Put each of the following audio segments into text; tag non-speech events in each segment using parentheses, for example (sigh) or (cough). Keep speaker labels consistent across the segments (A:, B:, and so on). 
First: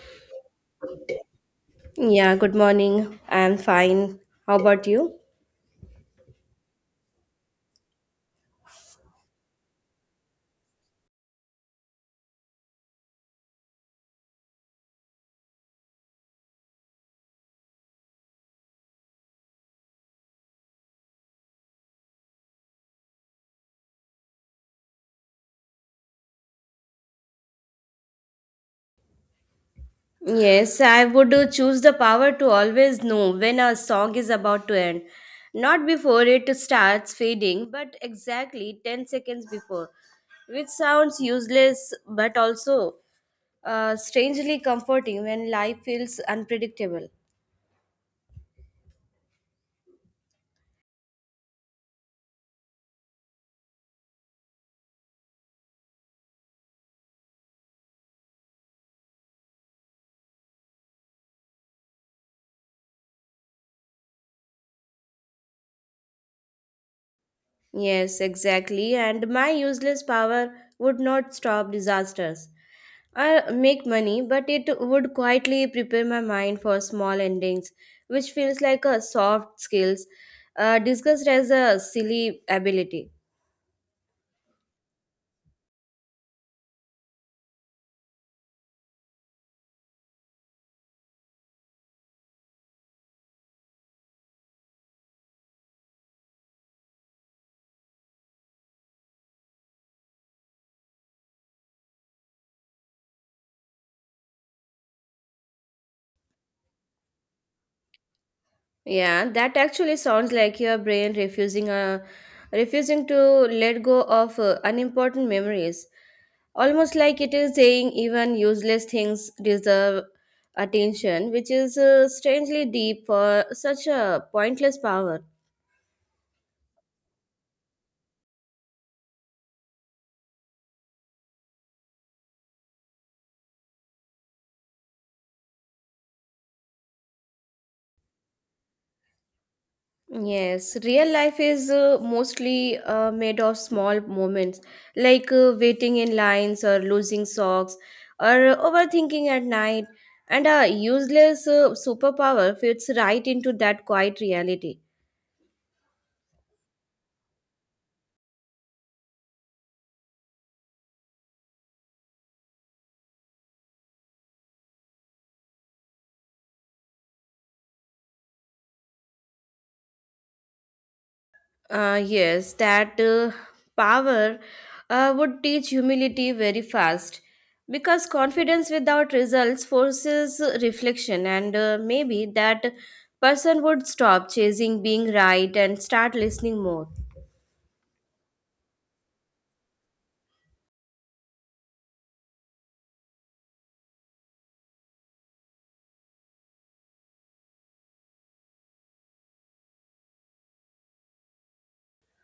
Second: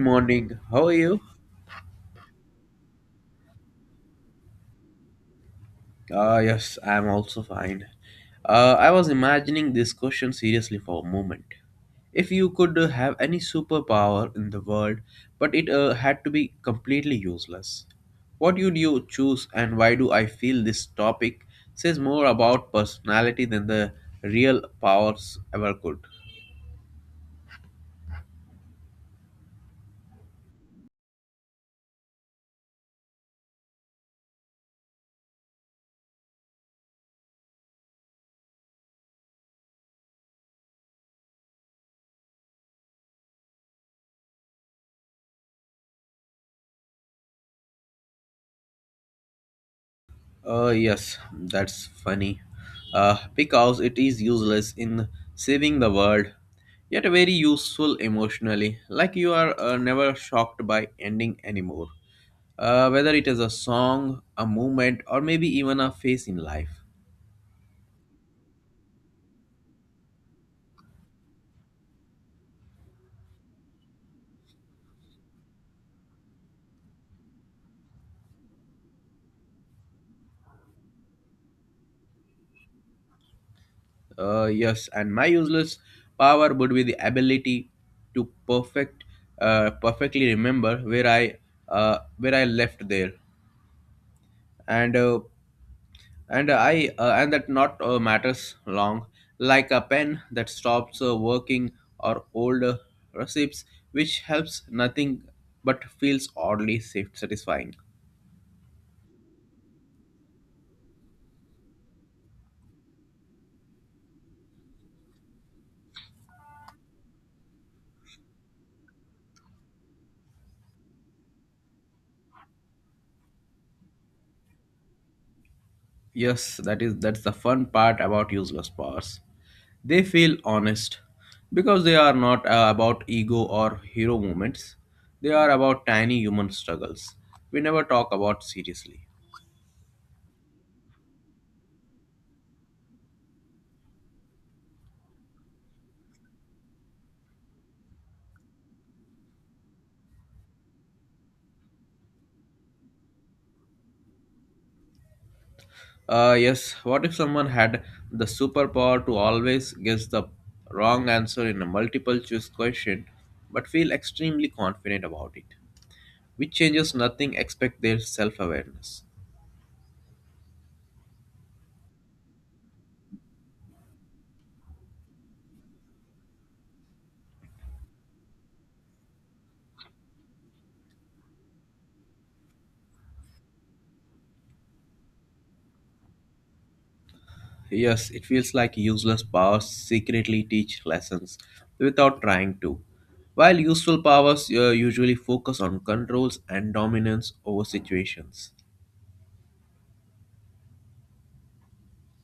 A: Morning. How are you?
B: Yeah, good morning. I'm fine. How about you?
A: Yes, I'm also fine. I was imagining this question seriously for a moment. If you could have any superpower in the world, but it had to be completely useless, what would you choose and why do I feel this topic says more about personality than the real powers ever could?
B: Yes, I would choose the power to always know when a song is about to end. Not before it starts fading, but exactly 10 seconds before, which sounds useless but also strangely comforting when life feels unpredictable.
A: Yes, that's funny. Because it is useless in saving the world, yet very useful emotionally. Like you are never shocked by ending anymore. Whether it is a song, a movement, or maybe even a phase in life.
B: Yes, exactly. And my useless power would not stop disasters. I make money, but it would quietly prepare my mind for small endings, which feels like a soft skills, discussed as a silly ability.
A: Yes, and my useless power would be the ability to perfectly remember where I left there, and uh, and that not matters long, like a pen that stops working or old receipts, which helps nothing but feels oddly satisfying.
B: Yeah, that actually sounds like your brain refusing to let go of unimportant memories, almost like it is saying even useless things deserve attention, which is strangely deep for such a pointless power.
A: Yes, that's the fun part about useless powers. They feel honest because they are not about ego or hero moments. They are about tiny human struggles we never talk about seriously.
B: Yes, real life is mostly made of small moments like waiting in lines or losing socks or overthinking at night. And a useless superpower fits right into that quiet reality.
A: Yes, what if someone had the superpower to always guess the wrong answer in a multiple choice question but feel extremely confident about it, which changes nothing except their self awareness?
B: Yes, that power would teach humility very fast because confidence without results forces reflection, and maybe that person would stop chasing being right and start listening more.
A: Yes, it feels like useless powers secretly teach lessons without trying to, while useful powers usually focus on controls and dominance over situations.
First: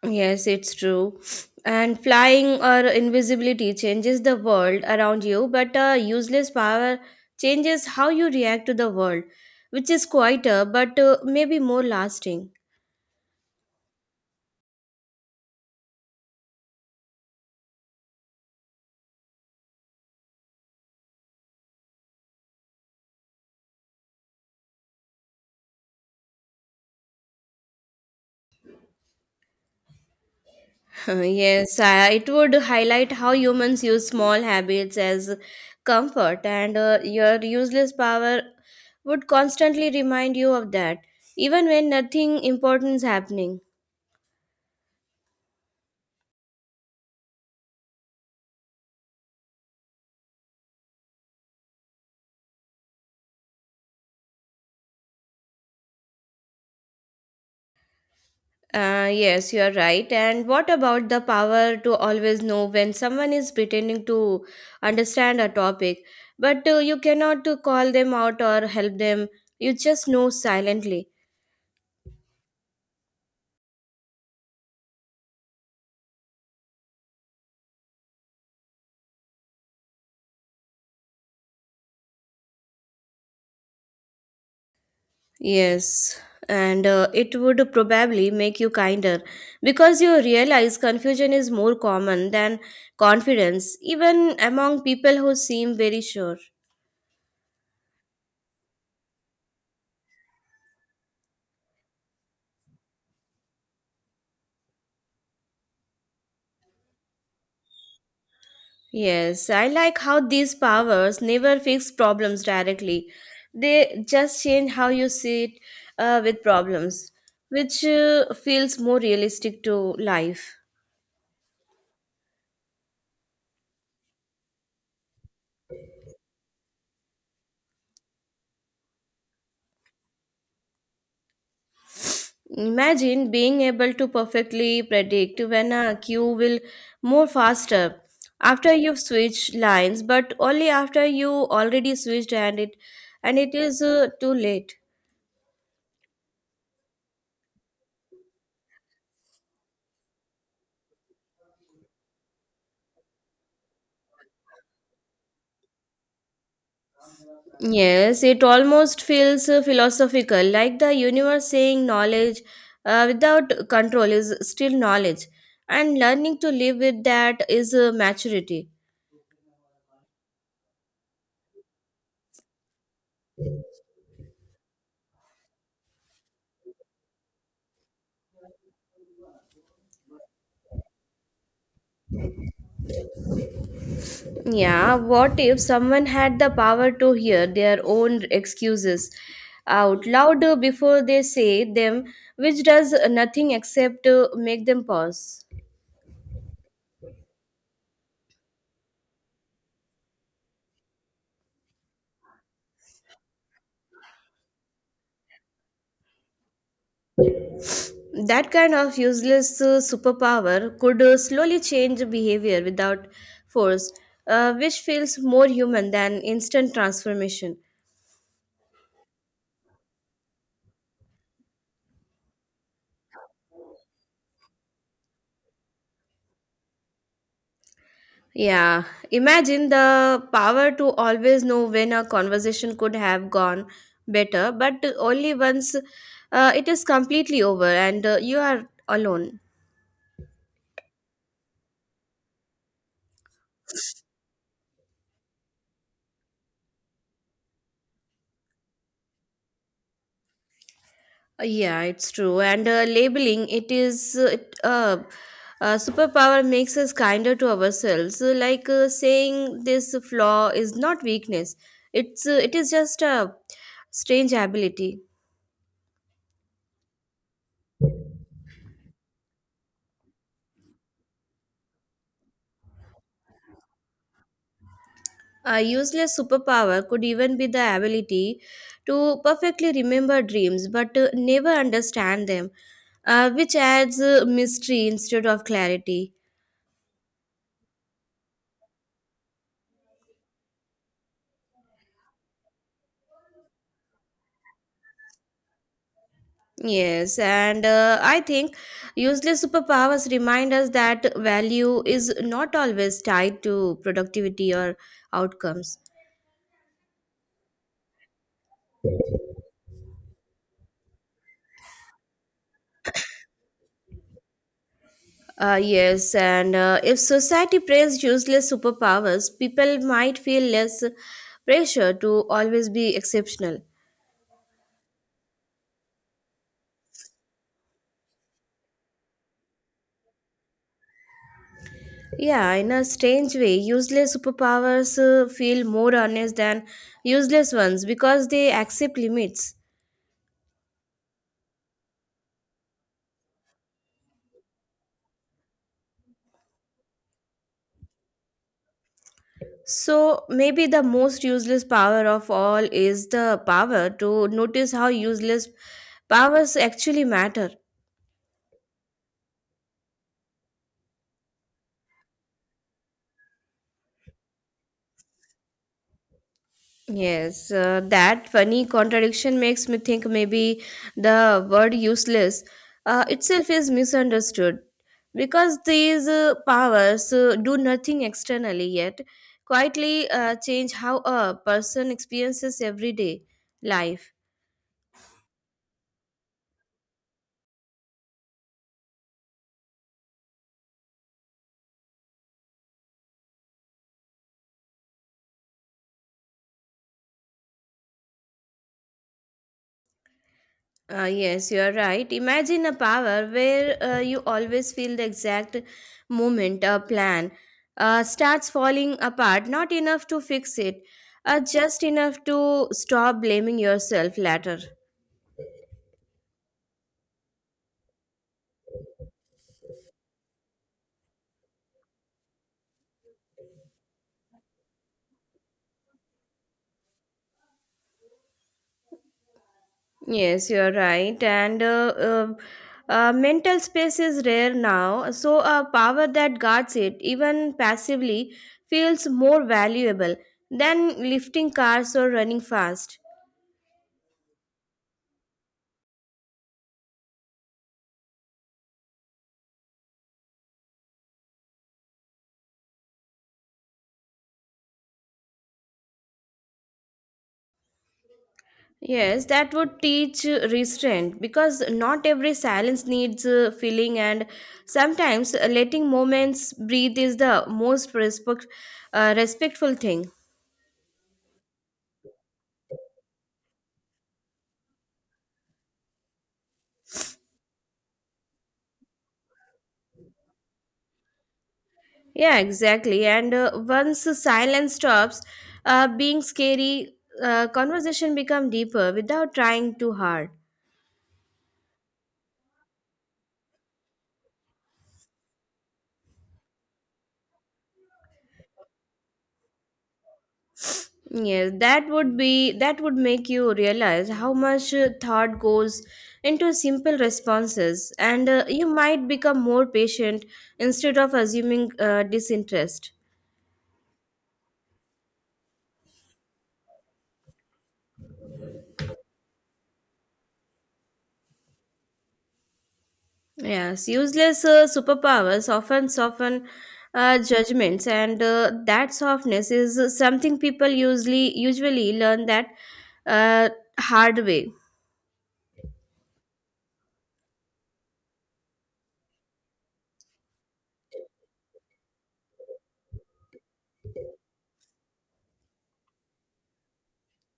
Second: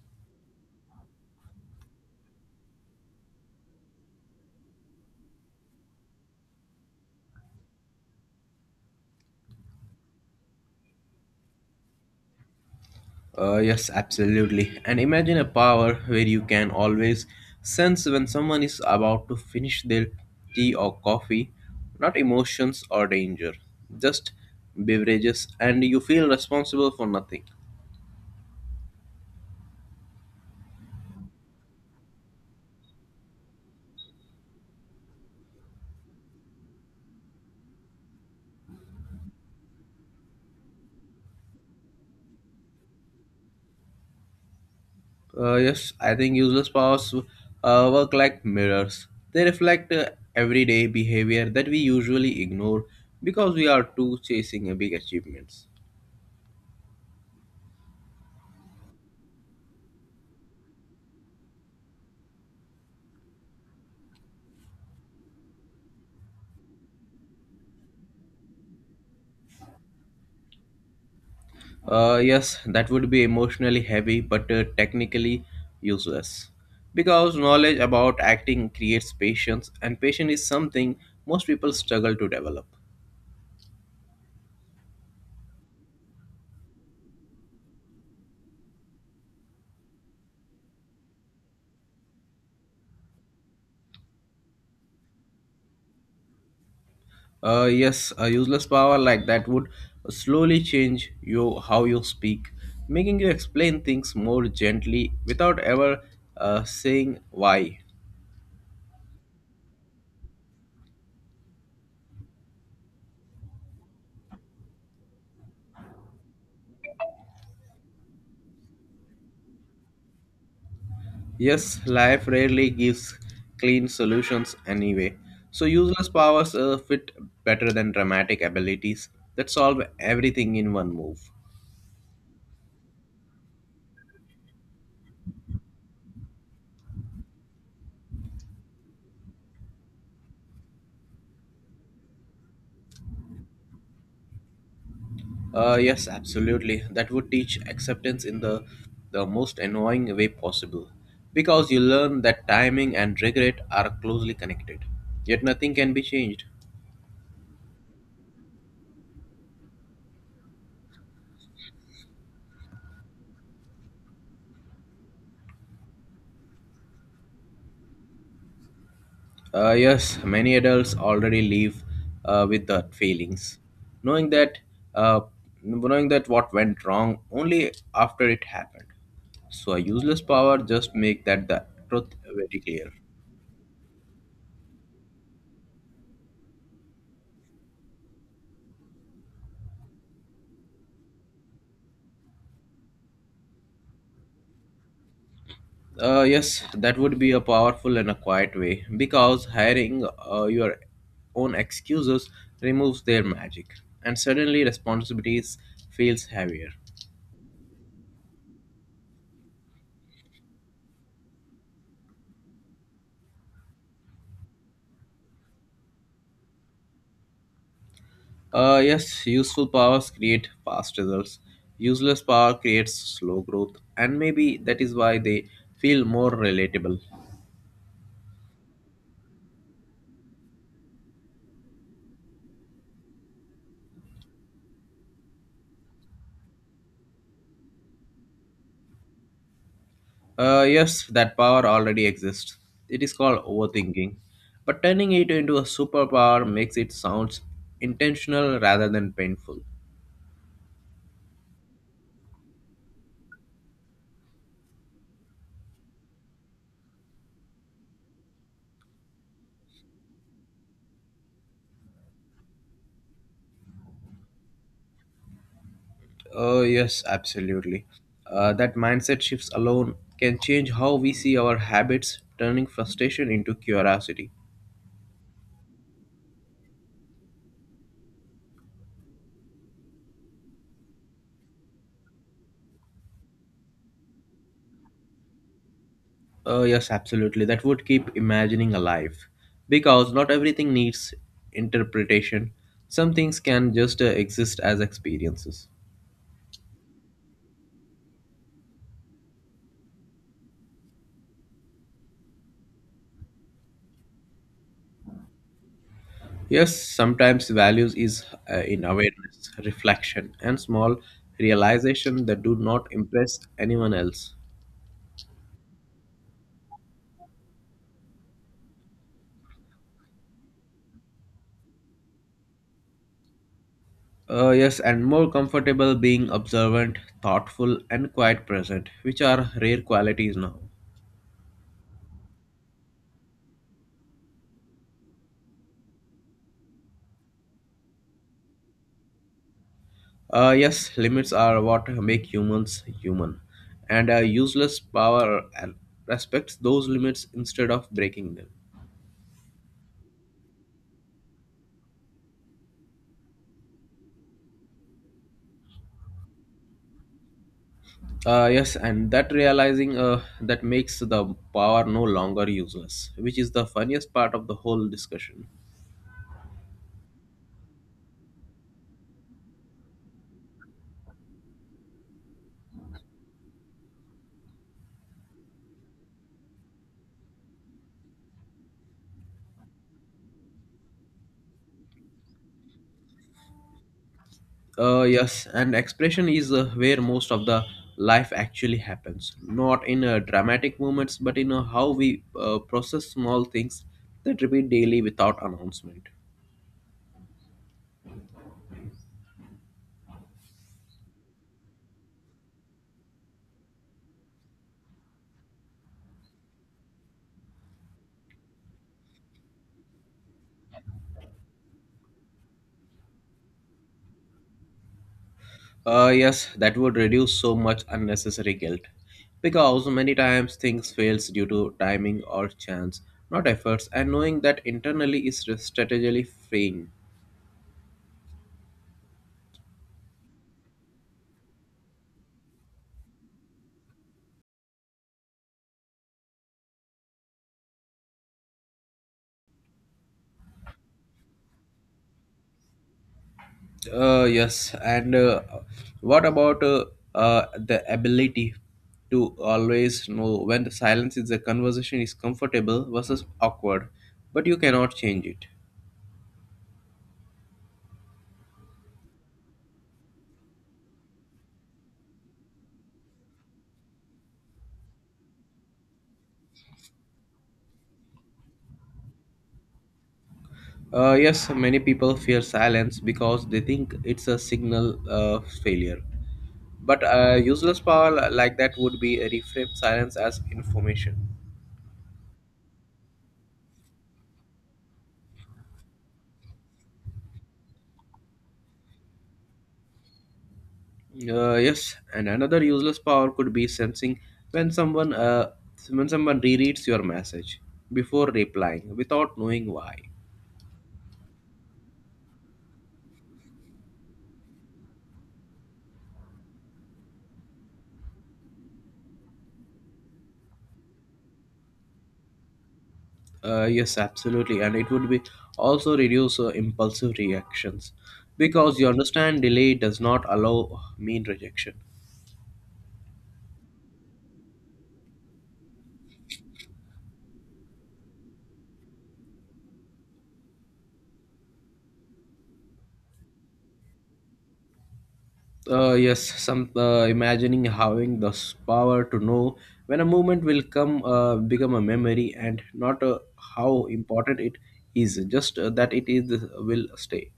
B: Yes, it's true. And flying or invisibility changes the world around you, but useless power changes how you react to the world, which is quieter but maybe more lasting.
A: Yes, absolutely. And imagine a power where you can always sense when someone is about to finish their tea or coffee, not emotions or danger, just beverages, and you feel responsible for nothing.
B: Yes, it would highlight how humans use small habits as comfort, and your useless power would constantly remind you of that, even when nothing important is happening.
A: Yes, I think useless powers work like mirrors. They reflect everyday behavior that we usually ignore because we are too chasing big achievements.
B: Yes, you are right. And what about the power to always know when someone is pretending to understand a topic, but you cannot call them out or help them? You just know silently.
A: Yes, that would be emotionally heavy but technically useless. Because knowledge about acting creates patience, and patience is something most people struggle to develop.
B: Yes, and it would probably make you kinder because you realize confusion is more common than confidence, even among people who seem very sure.
A: Yes, a useless power like that would slowly change you how you speak, making you explain things more gently without ever saying why.
B: Yes, I like how these powers never fix problems directly. They just change how you see it with problems, which feels more realistic to life.
A: Yes, life rarely gives clean solutions anyway. So useless powers fit better than dramatic abilities that solve everything in one move.
B: Imagine being able to perfectly predict when a queue will move faster after you've switched lines, but only after you already switched and it is too late.
A: Yes, absolutely. That would teach acceptance in the most annoying way possible, because you learn that timing and regret are closely connected. Yet nothing can be changed.
B: Yes, it almost feels philosophical, like the universe saying knowledge without control is still knowledge, and learning to live with that is maturity.
A: Yes, many adults already live with that feelings, knowing that uh, knowing that what went wrong only after it happened. So a useless power just make that the truth very clear.
B: Yeah, what if someone had the power to hear their own excuses out loud before they say them, which does nothing except make them pause?
A: Yes, that would be a powerful and a quiet way because hiring your own excuses removes their magic, and suddenly responsibilities feels heavier.
B: That kind of useless superpower could slowly change behavior without force, which feels more human than instant transformation.
A: Yes, useful powers create fast results. Useless power creates slow growth, and maybe that is why they feel more relatable.
B: Yeah, imagine the power to always know when a conversation could have gone better, but only once it is completely over and you are alone.
A: Yes, that power already exists. It is called overthinking. But turning it into a superpower makes it sound intentional rather than painful.
B: Yeah, it's true. And labeling it is superpower makes us kinder to ourselves. Like saying this flaw is not weakness. It is just a strange ability.
A: Yes, absolutely. That mindset shifts alone can change how we see our habits, turning frustration into curiosity.
B: A useless superpower could even be the ability to perfectly remember dreams but never understand them, which adds mystery instead of clarity.
A: Oh, yes, absolutely. That would keep imagining alive. Because not everything needs interpretation. Some things can just exist as experiences.
B: Yes, and I think useless superpowers remind us that value is not always tied to productivity or outcomes.
A: Yes, sometimes values is in awareness, reflection, and small realization that do not impress anyone else.
B: Yes, and if society praised useless superpowers, people might feel less pressure to always be exceptional.
A: Yes, and more comfortable being observant, thoughtful, and quite present, which are rare qualities now.
B: Yeah, in a strange way, useless superpowers feel more honest than useless ones because they accept limits.
A: Yes, limits are what make humans human, and a useless power respects those limits instead of breaking them.
B: So, maybe the most useless power of all is the power to notice how useless powers actually matter.
A: Yes, and that realizing that makes the power no longer useless, which is the funniest part of the whole discussion.
B: Yes, that funny contradiction makes me think maybe the word useless itself is misunderstood because these powers do nothing externally yet quietly change how a person experiences everyday life.
A: Yes, and expression is where most of the life actually happens, not in dramatic moments, but in how we process small things that repeat daily without announcement.
B: Yes, you are right. Imagine a power where you always feel the exact moment a plan starts falling apart, not enough to fix it, just enough to stop blaming yourself later.
A: Yes, that would reduce so much unnecessary guilt. Because many times things fails due to timing or chance, not efforts, and knowing that internally is strategically freeing.
B: Yes, you are right. And mental space is rare now, so a power that guards it, even passively, feels more valuable than lifting cars or running fast.
A: Yes, and what about the ability to always know when the silence is the conversation is comfortable versus awkward, but you cannot change it.
B: Yes, that would teach restraint because not every silence needs filling, and sometimes letting moments breathe is the most respectful thing.
A: Yes, many people fear silence because they think it's a signal of failure. But useless power like that would be reframe silence as information.
B: Yeah, exactly. And once the silence stops being scary, conversation become deeper without trying too hard.
A: Yes, and another useless power could be sensing when someone uh, when someone rereads your message before replying without knowing why.
B: Yes, that would make you realize how much thought goes into simple responses, and you might become more patient instead of assuming disinterest.
A: Yes, absolutely, and it would be also reduce impulsive reactions because you understand delay does not allow mean rejection.
B: Yes, useless superpowers often soften judgments, and that softness is something people usually learn that uh, hard way.
A: Yes, some imagining having this power to know when a moment will come, become a memory, and not how important it is, just that it is will stay.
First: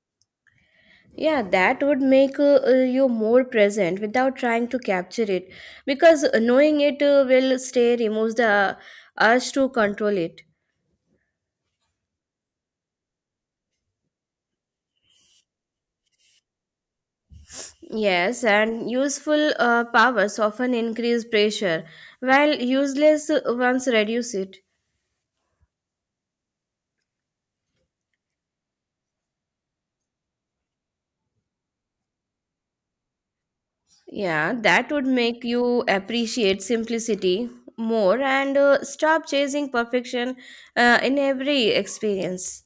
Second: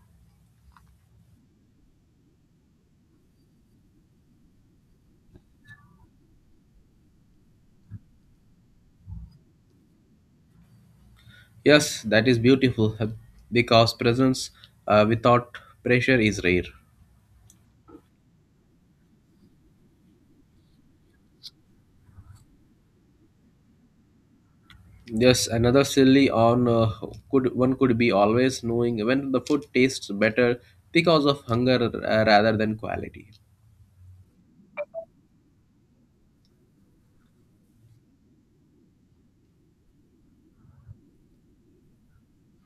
B: Yeah, that would make you more present without trying to capture it because knowing it will stay removes the urge to control it.
A: Yes, that is beautiful because presence without pressure is rare.
B: Yes, and useful powers often increase pressure while useless ones reduce it.
A: Yes, another silly on could one could be always knowing when the food tastes better because of hunger rather than quality.
B: Yeah, that would make you appreciate simplicity more and stop chasing perfection in every experience.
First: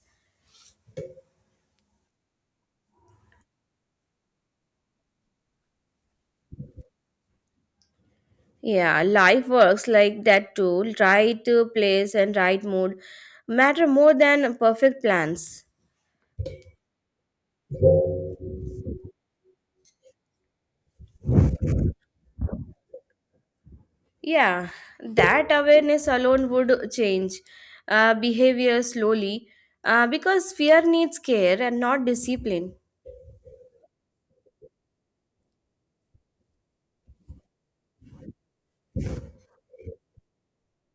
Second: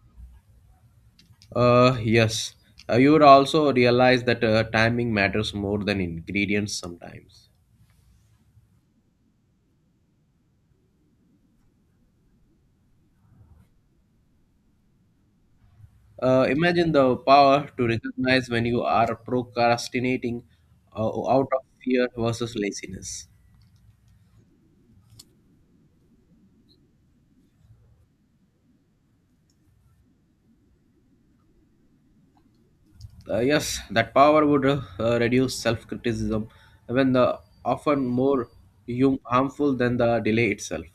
A: Yes. You would also realize that timing matters more than ingredients sometimes.
B: Yeah, life works like that too. Right place and right mood matter more than perfect plans.
A: Imagine the power to recognize when you are procrastinating out of fear versus laziness.
B: Yeah, that awareness alone would change behavior slowly because fear needs care and not discipline.
A: Yes, that power would reduce self criticism when the often more harmful than the delay itself.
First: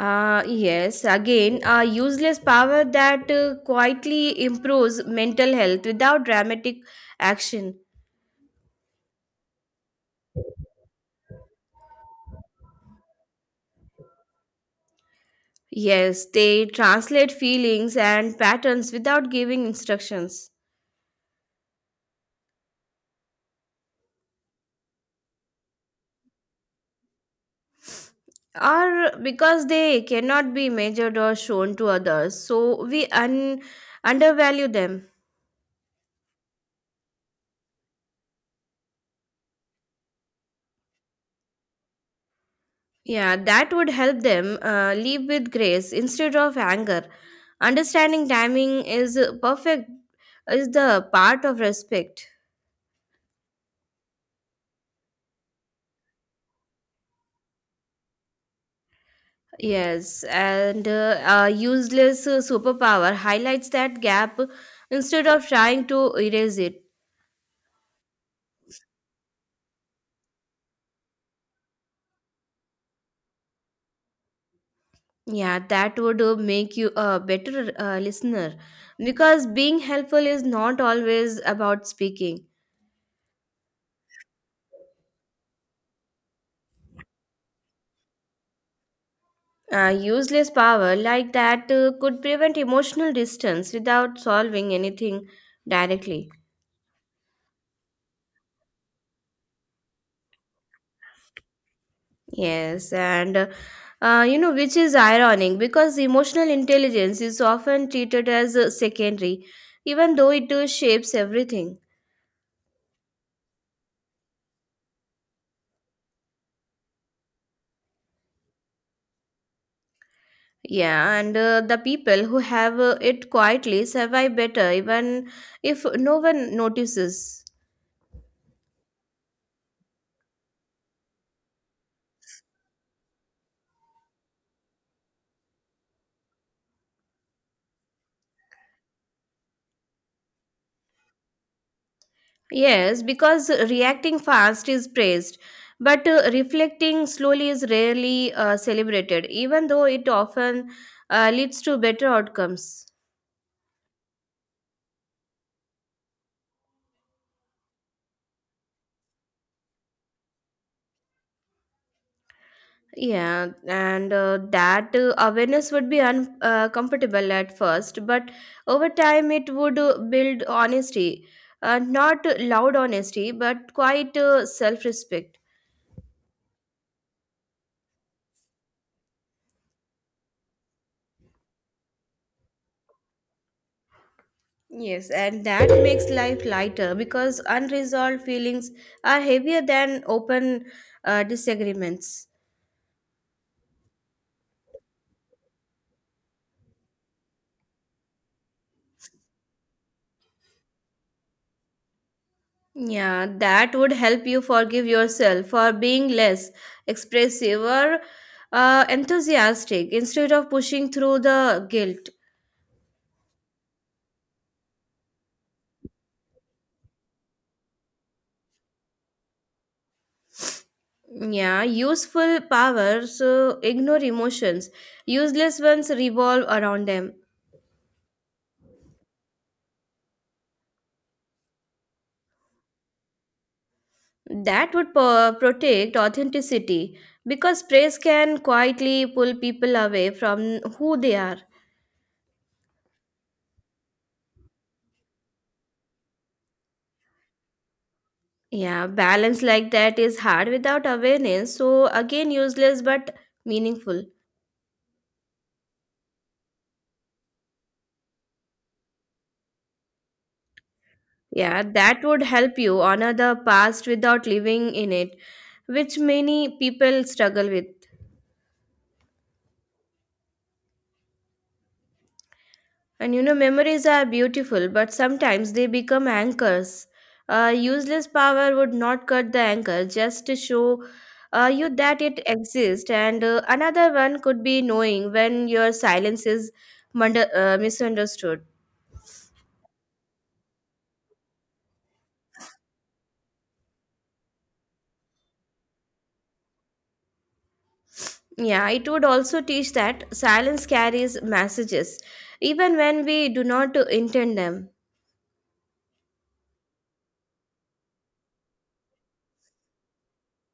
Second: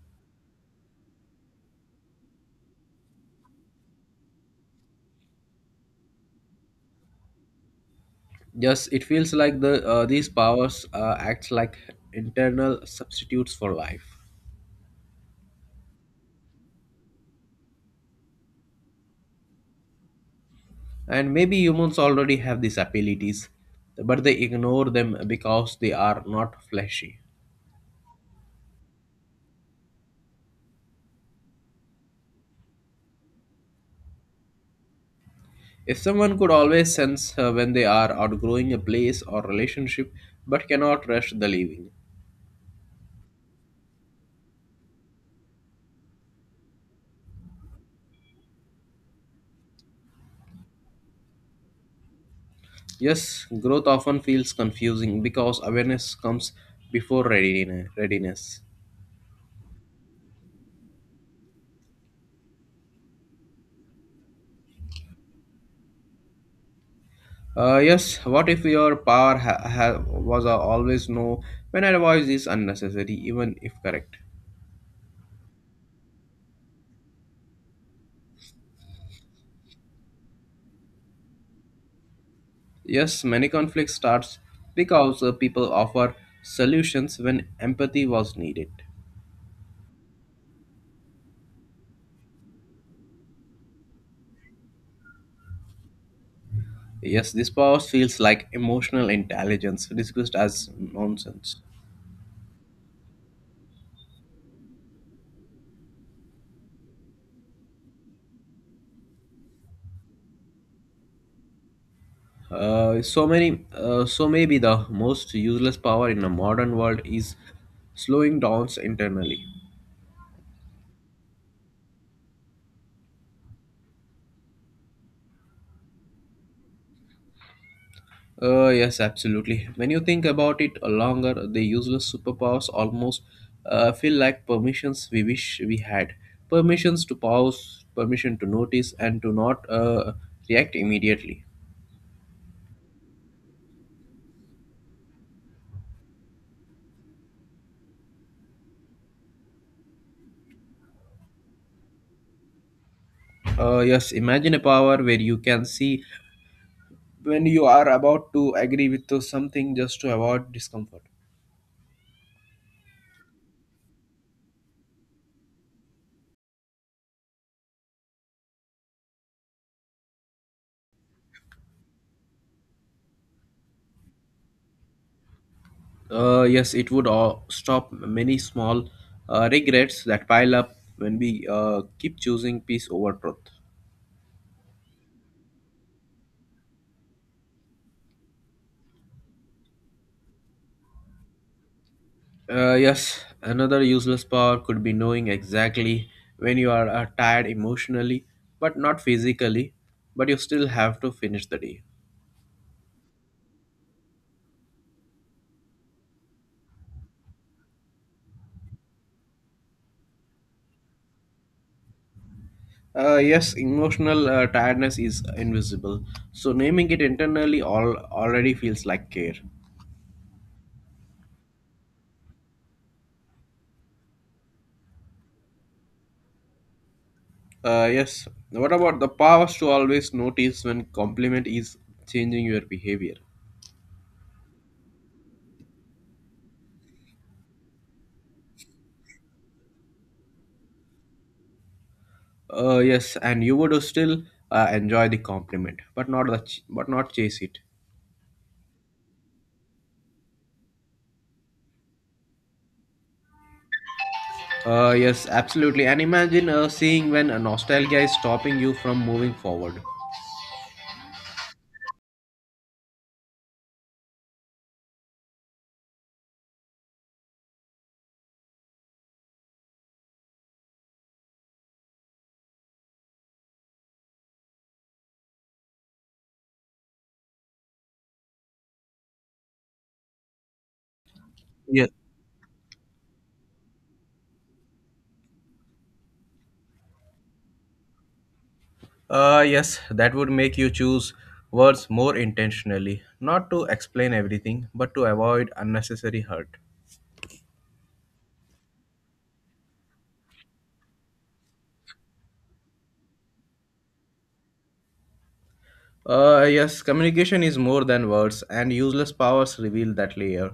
B: Yes, again, a useless power that quietly improves mental health without dramatic action.
A: Yes, it feels like these powers act like internal substitutes for life.
B: Yes, they translate feelings and patterns without giving instructions.
A: And maybe humans already have these abilities, but they ignore them because they are not fleshy.
B: Or because they cannot be measured or shown to others, so we undervalue them.
A: If someone could always sense when they are outgrowing a place or relationship but cannot rush the leaving.
B: Yeah, that would help them live with grace instead of anger, understanding timing is perfect is the part of respect.
A: Yes, growth often feels confusing because awareness comes before readiness.
B: Yes, and a useless superpower highlights that gap instead of trying to erase it.
A: Yes, what if your power was a always no when advice is unnecessary, even if correct?
B: Yeah, that would make you a better listener because being helpful is not always about speaking.
A: Yes, many conflicts starts because people offer solutions when empathy was needed.
B: A useless power like that could prevent emotional distance without solving anything directly.
A: Yes, this power feels like emotional intelligence discussed as nonsense.
B: Yes, and which is ironic because emotional intelligence is often treated as secondary, even though it shapes everything.
A: So maybe the most useless power in a modern world is slowing down internally.
B: Yeah, and the people who have it quietly survive better, even if no one notices.
A: Yes, absolutely. When you think about it longer, the useless superpowers almost feel like permissions we wish we had. Permissions to pause, permission to notice, and to not react immediately.
B: Yes, because reacting fast is praised, but reflecting slowly is rarely celebrated, even though it often leads to better outcomes.
A: Yes, imagine a power where you can see when you are about to agree with to something just to avoid discomfort.
B: Yeah, and that awareness would be uncomfortable at first, but over time it would build honesty. Not loud honesty, but quite self respect.
A: Yes, it would all stop many small regrets that pile up when we keep choosing peace over truth.
B: Yes, and that makes life lighter because unresolved feelings are heavier than open disagreements.
A: Yes, another useless power could be knowing exactly when you are tired emotionally, but not physically, but you still have to finish the day.
B: Yeah, that would help you forgive yourself for being less expressive or enthusiastic instead of pushing through the guilt.
A: Yes, emotional tiredness is invisible, so naming it internally all already feels like care.
B: Yeah, useful powers ignore emotions. Useless ones revolve around them.
A: Yes, what about the powers to always notice when compliment is changing your behavior?
B: That would protect authenticity because praise can quietly pull people away from who they are.
A: Yes, and you would still enjoy the compliment, but not chase it.
B: Yeah, balance like that is hard without awareness, so again, useless but meaningful.
A: Yes, absolutely. And imagine seeing when a nostalgia is stopping you from moving forward.
B: Yeah, that would help you honor the past without living in it, which many people struggle with. And memories are beautiful, but sometimes they become anchors. A useless power would not cut the anchor just to show you
A: Yes.
B: that it exists. And another one could be knowing when your silence is misunderstood.
A: Yes, that would make you choose words more intentionally, not to explain everything, but to avoid unnecessary hurt.
B: Yeah, it would also teach that silence carries messages, even when we do not intend them.
A: Yes, communication is more than words, and useless powers reveal that layer.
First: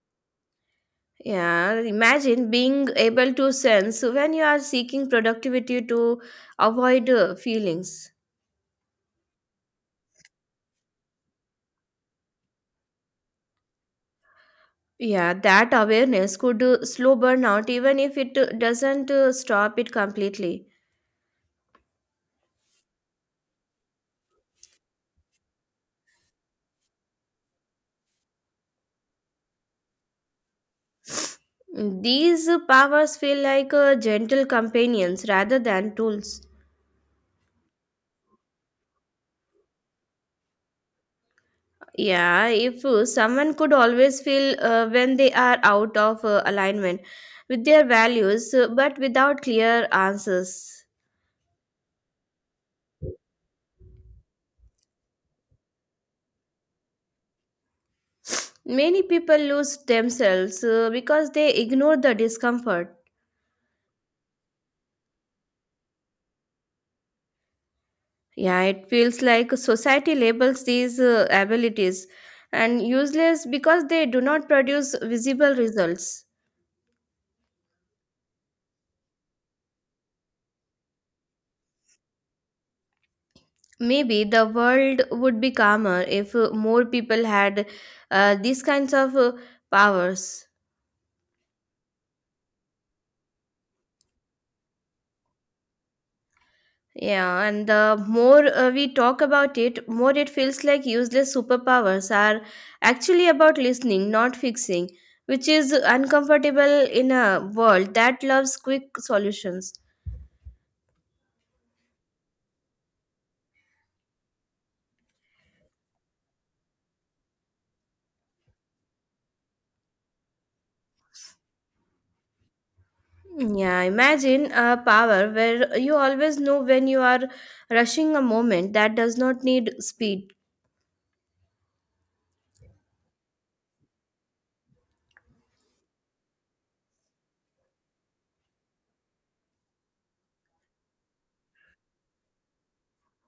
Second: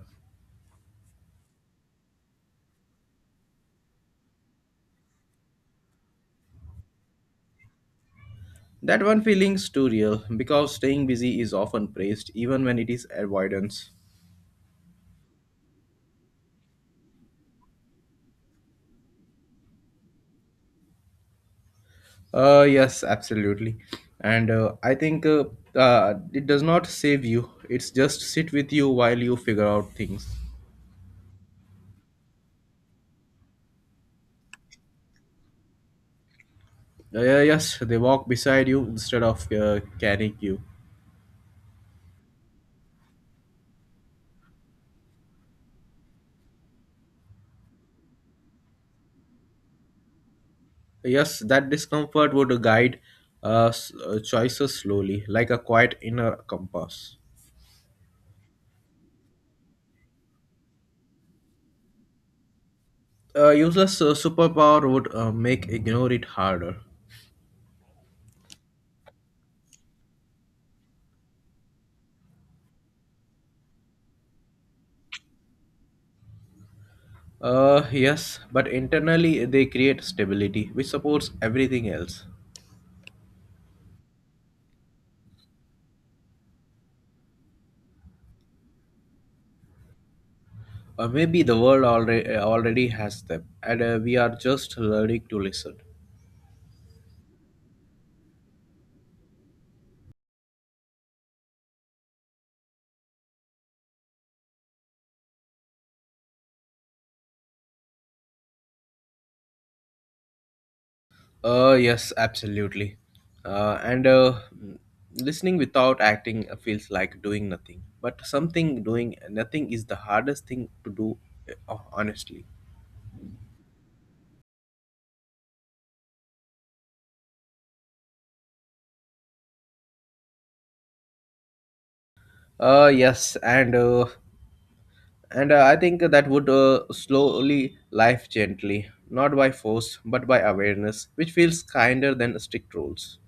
B: Yeah, imagine being able to sense when you are seeking productivity to avoid feelings.
A: That one feeling's too real because staying busy is often praised, even when it is avoidance.
B: Yeah, that awareness could slow burnout even if it doesn't stop it completely.
A: Yes, absolutely. And I think it does not save you. It's just sit with you while you figure out things.
B: These powers feel like gentle companions rather than tools.
A: Yeah, yes, they walk beside you instead of carrying you.
B: Yeah, if someone could always feel when they are out of alignment with their values but without clear answers.
A: Yes, that discomfort would guide choices slowly, like a quiet inner compass.
B: Many people lose themselves because they ignore the discomfort.
A: A useless superpower would make ignore it harder.
B: Yeah, it feels like society labels these abilities and useless because they do not produce visible results.
A: Yes, but internally they create stability, which supports everything else.
B: Maybe the world would be calmer if more people had these kinds of powers.
A: Maybe the world already has them, and we are just learning to listen.
B: Yeah, and the more we talk about it, more it feels like useless superpowers are actually about listening, not fixing, which is uncomfortable in a world that loves quick solutions.
A: Yes, absolutely. Uh, and uh, mm, Listening without acting feels like doing nothing. But something doing nothing is the hardest thing to do, honestly.
B: Yeah, imagine a power where you always know when you are rushing a moment that does not need speed.
A: Yes, and I think that would slowly life gently, not by force but by awareness, which feels kinder than strict rules.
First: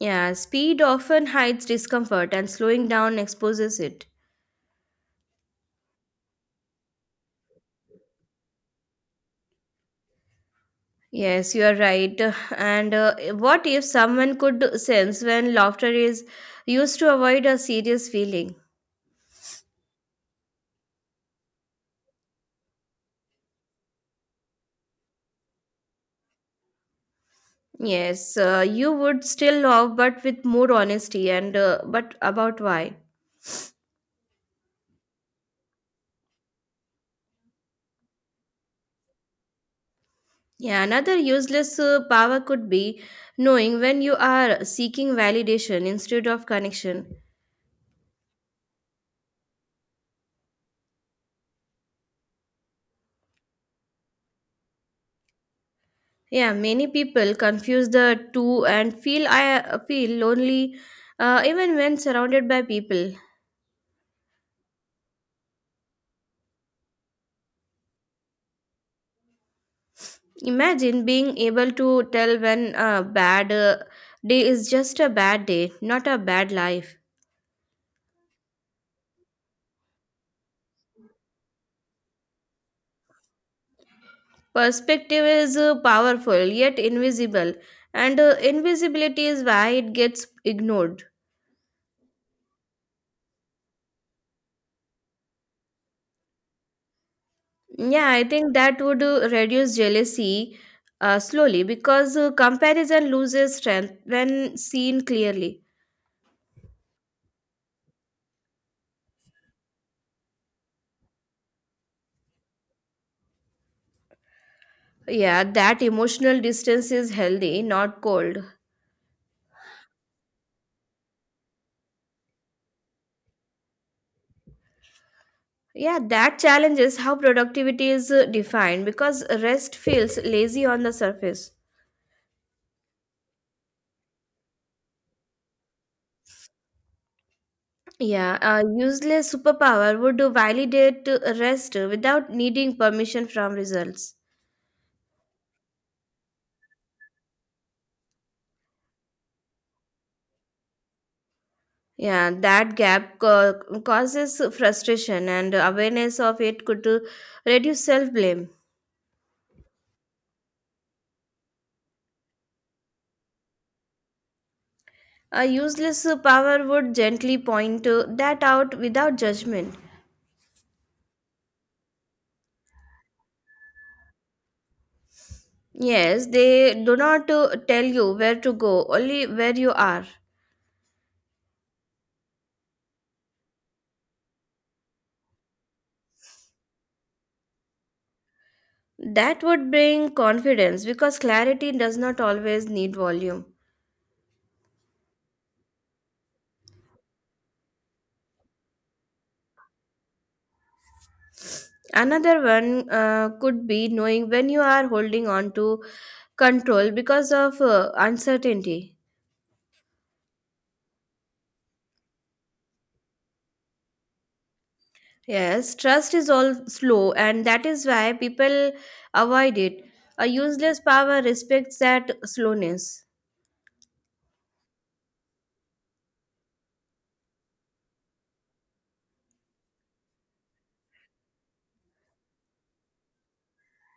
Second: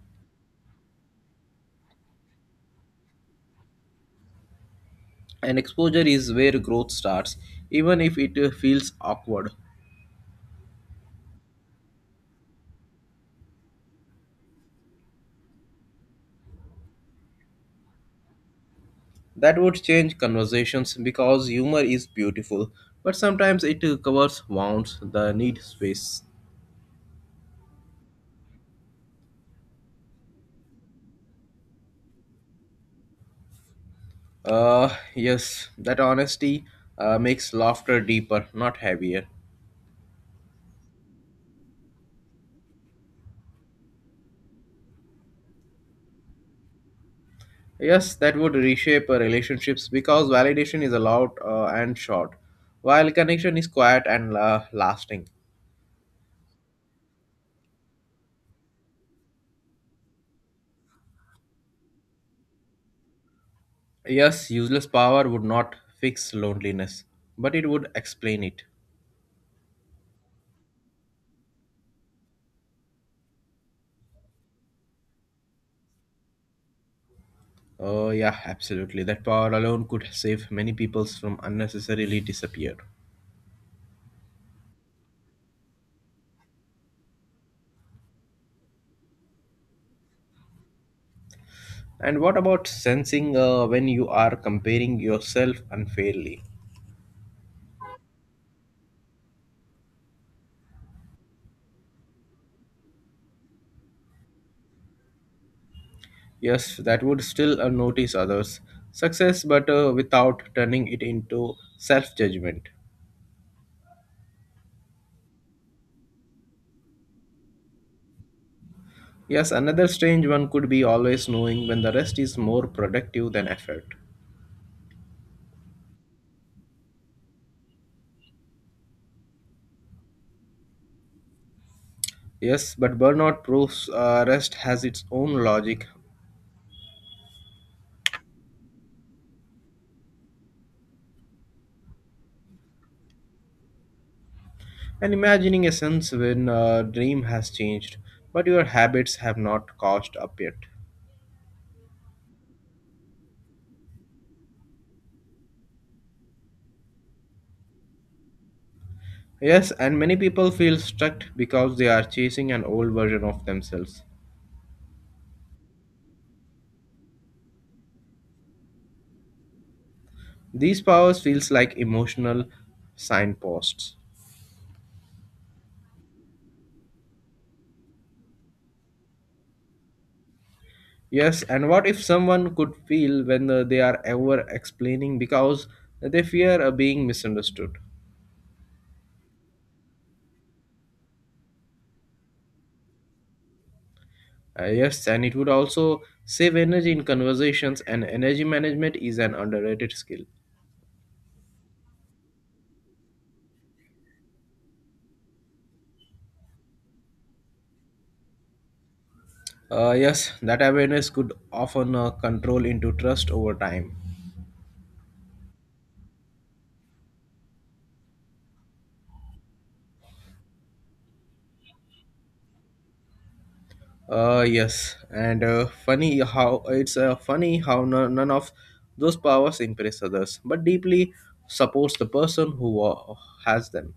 B: Yeah, speed often hides discomfort and slowing down exposes it.
A: And exposure is where growth starts, even if it feels awkward.
B: Yes, you are right. And what if someone could sense when laughter is used to avoid a serious feeling?
A: That would change conversations because humor is beautiful, but sometimes it covers wounds, the need space.
B: Yes, you would still laugh, but with more honesty and but about why.
A: Yes, that honesty makes laughter deeper, not heavier.
B: Yeah, another useless power could be knowing when you are seeking validation instead of connection.
A: Yes, that would reshape relationships because validation is allowed and short, while connection is quiet and lasting.
B: Yeah, many people confuse the two and feel lonely even when surrounded by people.
A: Yes, useless power would not fix loneliness, but it would explain it.
B: Imagine being able to tell when a bad day is just a bad day, not a bad life.
A: Oh, yeah, absolutely. That power alone could save many peoples from unnecessarily disappear.
B: Perspective is powerful yet invisible, and invisibility is why it gets ignored.
A: And what about sensing when you are comparing yourself unfairly?
B: Yeah, I think that would reduce jealousy slowly because comparison loses strength when seen clearly.
A: Yes, that would still notice others. Success, but without turning it into self judgment.
B: Yeah, that emotional distance is healthy, not cold.
A: Yes, another strange one could be always knowing when the rest is more productive than effort.
B: Yeah, that challenges how productivity is defined because rest feels lazy on the surface.
A: Yes, but burnout proves rest has its own logic.
B: Yeah, a useless superpower would validate rest without needing permission from results.
A: And imagining a sense when a dream has changed, but your habits have not caught up yet.
B: Yeah, that gap causes frustration, and awareness of it could reduce self blame.
A: Yes, and many people feel stuck because they are chasing an old version of themselves.
B: A useless power would gently point that out without judgment.
A: These powers feels like emotional signposts.
B: Yes, they do not tell you where to go, only where you are.
A: Yes, and what if someone could feel when they are ever explaining because they fear being misunderstood?
B: That would bring confidence because clarity does not always need volume.
A: Yes, and it would also save energy in conversations, and energy management is an underrated skill.
B: Another one could be knowing when you are holding on to control because of uncertainty.
A: Yes, that awareness could often control into trust over time.
B: Yes, trust is all slow, and that is why people avoid it. A useless power respects that slowness.
A: Yes, and funny how it's funny how no, none of those powers impress others, but deeply supports the person who has them.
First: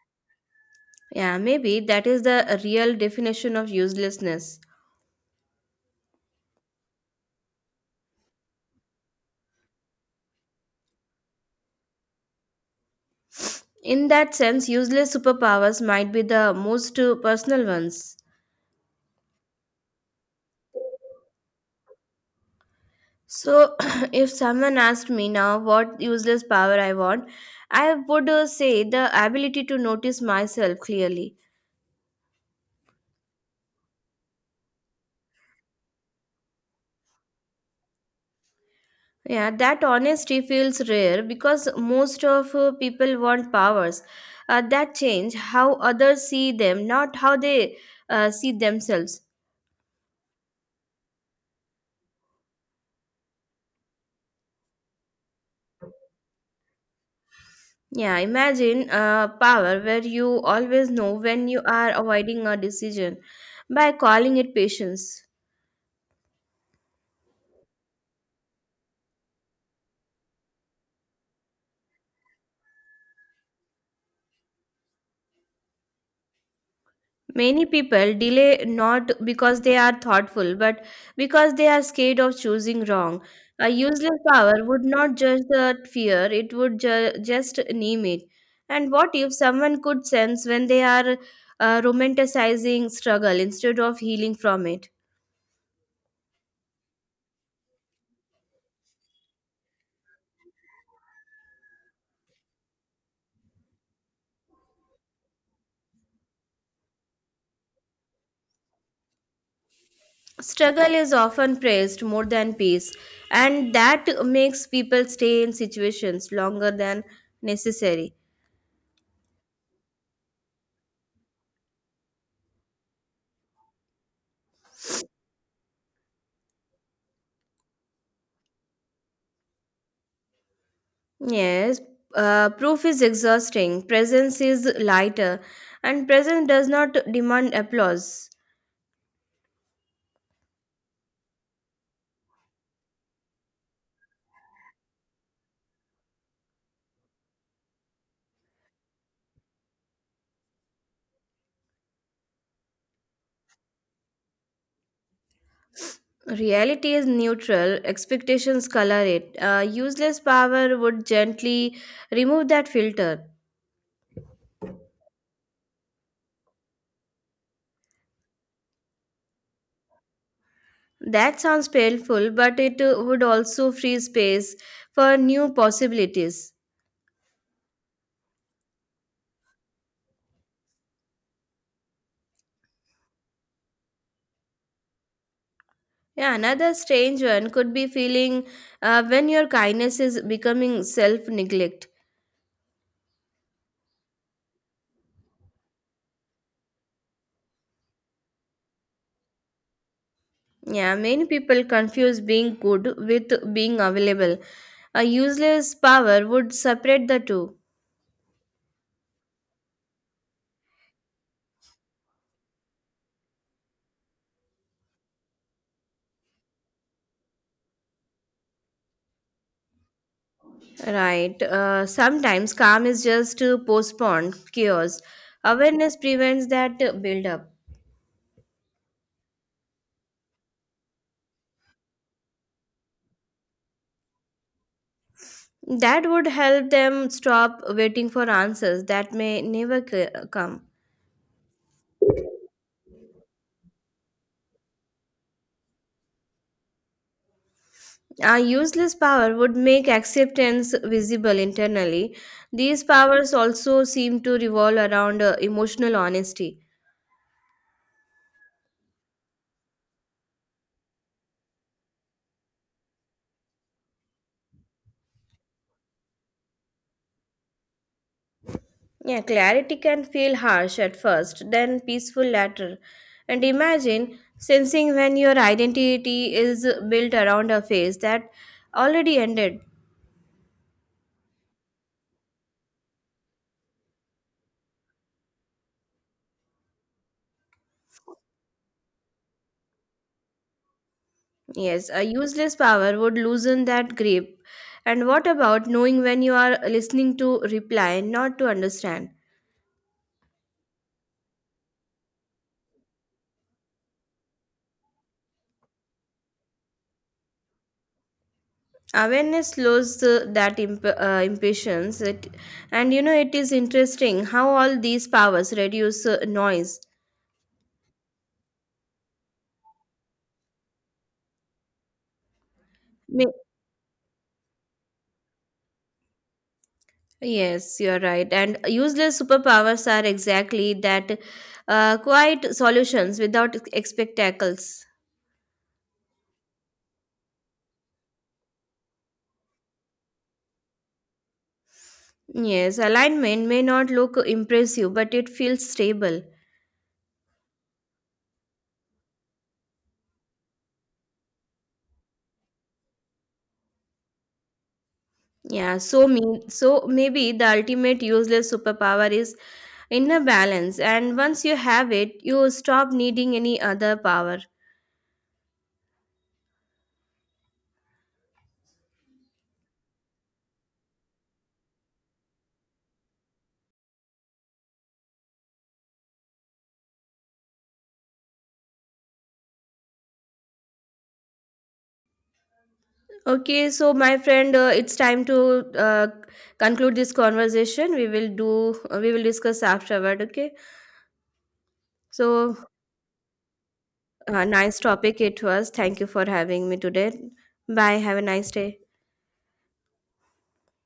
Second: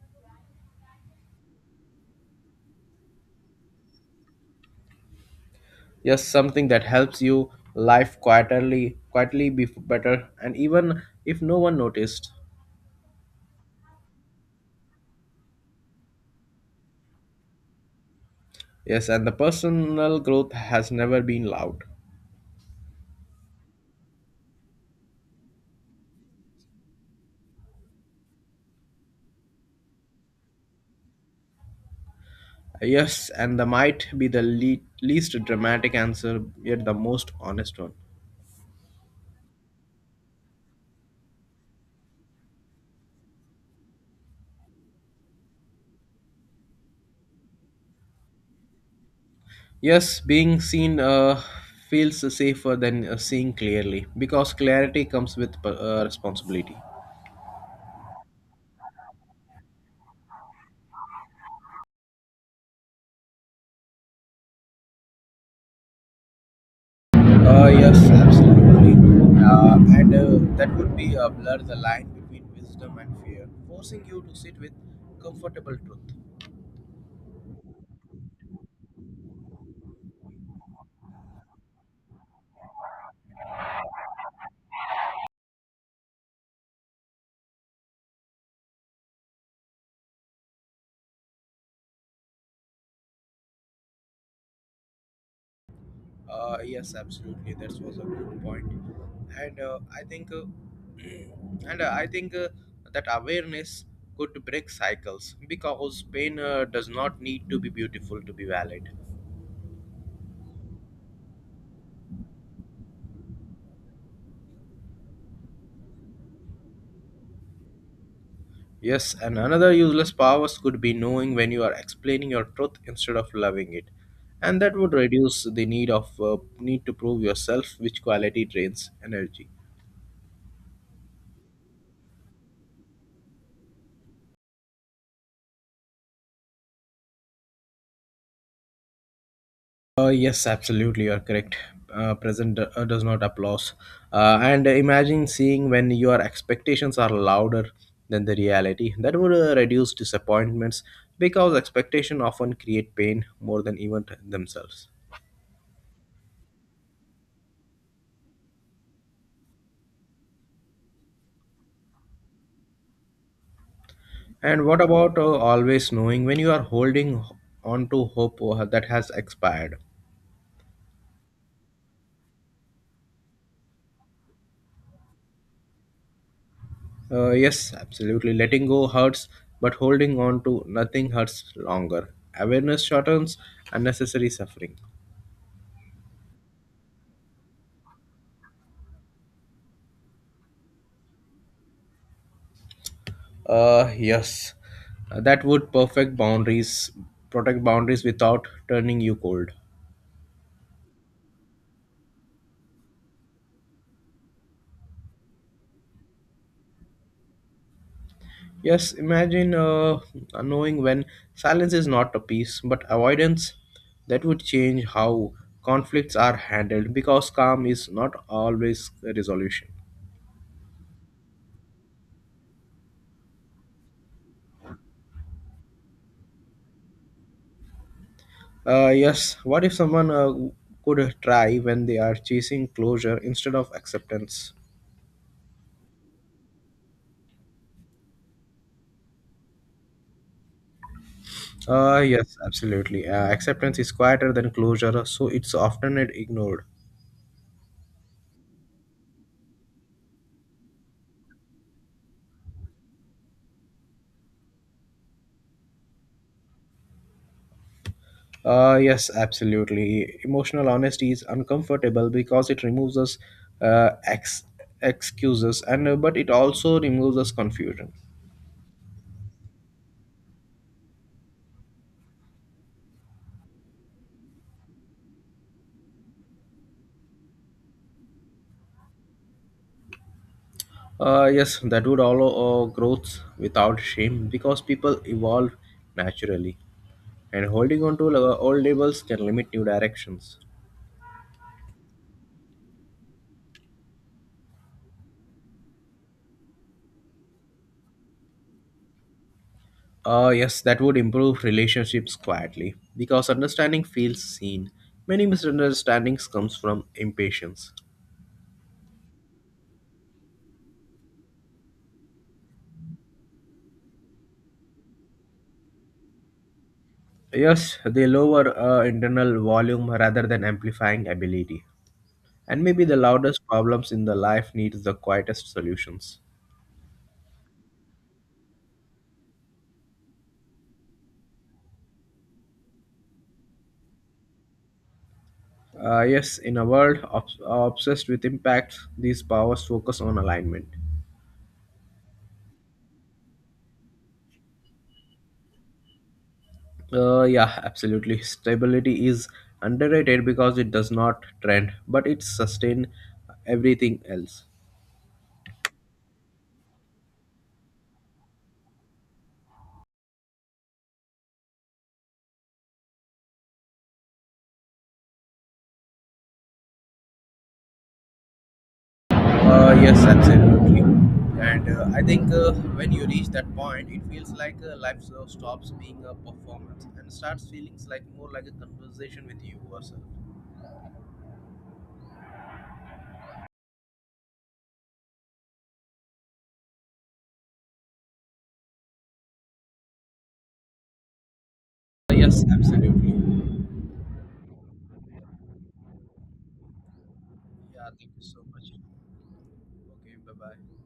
B: Yeah, maybe that is the real definition of uselessness.
A: Yes, something that helps you life quietly, quietly be better, and even if no one noticed.
B: In that sense, useless superpowers might be the most personal ones.
A: Yes, and the personal growth has never been loud.
B: So, (clears throat) if someone asked me now what useless power I want, I would say the ability to notice myself clearly.
A: Yes, and the might be the least dramatic answer, yet the most honest one.
B: Yeah, that honesty feels rare because most of people want powers that change how others see them, not how they see themselves.
A: Yes, being seen feels safer than seeing clearly because clarity comes with responsibility.
B: Yeah, imagine a power where you always know when you are avoiding a decision by calling it patience.
A: Yes, absolutely. And that would be blur the line between wisdom and fear, forcing you to sit with comfortable truth.
B: Many people delay not because they are thoughtful, but because they are scared of choosing wrong. A useless power would not judge that fear, it would just name it. And what if someone could sense when they are romanticizing struggle instead of healing from it?
A: Yes, absolutely. That was a good point, and (clears throat) and I think that awareness could break cycles because pain does not need to be beautiful to be valid.
B: Struggle is often praised more than peace, and that makes people stay in situations longer than necessary.
A: Yes, and another useless powers could be knowing when you are explaining your truth instead of loving it, and that would reduce the need to prove yourself, which quality drains energy.
B: Yes, proof is exhausting, presence is lighter, and presence does not demand applause.
A: Yes, absolutely, you are correct. Present does not applause. And imagine seeing when your expectations are louder than the reality. That would reduce disappointments because expectation often create pain more than even themselves.
B: Reality is neutral, expectations color it. Useless power would gently remove that filter.
A: And what about always knowing when you are holding on to hope that has expired?
B: That sounds painful, but it would also free space for new possibilities.
A: Yes, absolutely. Letting go hurts, but holding on to nothing hurts longer. Awareness shortens unnecessary suffering.
B: Yeah, another strange one could be feeling when your kindness is becoming self neglect.
A: Uh, yes, that would perfect boundaries, protect boundaries without turning you cold.
B: Yeah, many people confuse being good with being available. A useless power would separate the two.
A: Yes, imagine knowing when silence is not a peace but avoidance. That would change how conflicts are handled because calm is not always a resolution.
B: Right. Sometimes calm is just to postpone chaos. Awareness prevents that build up.
A: Yes, what if someone could try when they are chasing closure instead of acceptance?
B: That would help them stop waiting for answers that may never come.
A: Yes, absolutely. Acceptance is quieter than closure, so it's often ignored.
B: A useless power would make acceptance visible internally. These powers also seem to revolve around emotional honesty.
A: Yes, absolutely. Emotional honesty is uncomfortable because it removes us uh, ex- excuses, and but it also removes us confusion.
B: Yeah, clarity can feel harsh at first, then peaceful later. And imagine sensing when your identity is built around a phase that already ended.
A: Yes, that would allow growth without shame because people evolve naturally, and holding on to old labels can limit new directions.
B: Yes, a useless power would loosen that grip. And what about knowing when you are listening to reply, not to understand?
A: Yes, that would improve relationships quietly because understanding feels seen. Many misunderstandings comes from impatience.
B: Awareness slows impatience. It, and you know, It is interesting how all these powers reduce noise.
A: Yes, they lower internal volume rather than amplifying ability. And maybe the loudest problems in the life needs the quietest solutions.
B: Yes, you're right. And useless superpowers are exactly that quiet solutions without spectacles.
A: Yes, in a world obsessed with impact, these powers focus on alignment.
B: Yes, alignment may not look impressive, but it feels stable.
A: Yeah, absolutely. Stability is underrated because it does not trend, but it sustain everything else.
B: Yeah, so maybe the ultimate useless superpower is inner balance, and once you have it, you stop needing any other power.
A: Yes, absolutely. And I think when you reach that point, it feels like life stops being a performance and starts feeling like more like a conversation with you yourself.
B: Okay, so my friend, it's time to conclude this conversation. We will discuss afterward. Okay,
A: Yes,
B: so.
A: absolutely.
B: Nice topic it was. Thank you for having me today.
A: Yeah,
B: Bye.
A: thank
B: Have a
A: you so
B: nice
A: much.
B: day.
A: Okay, bye bye.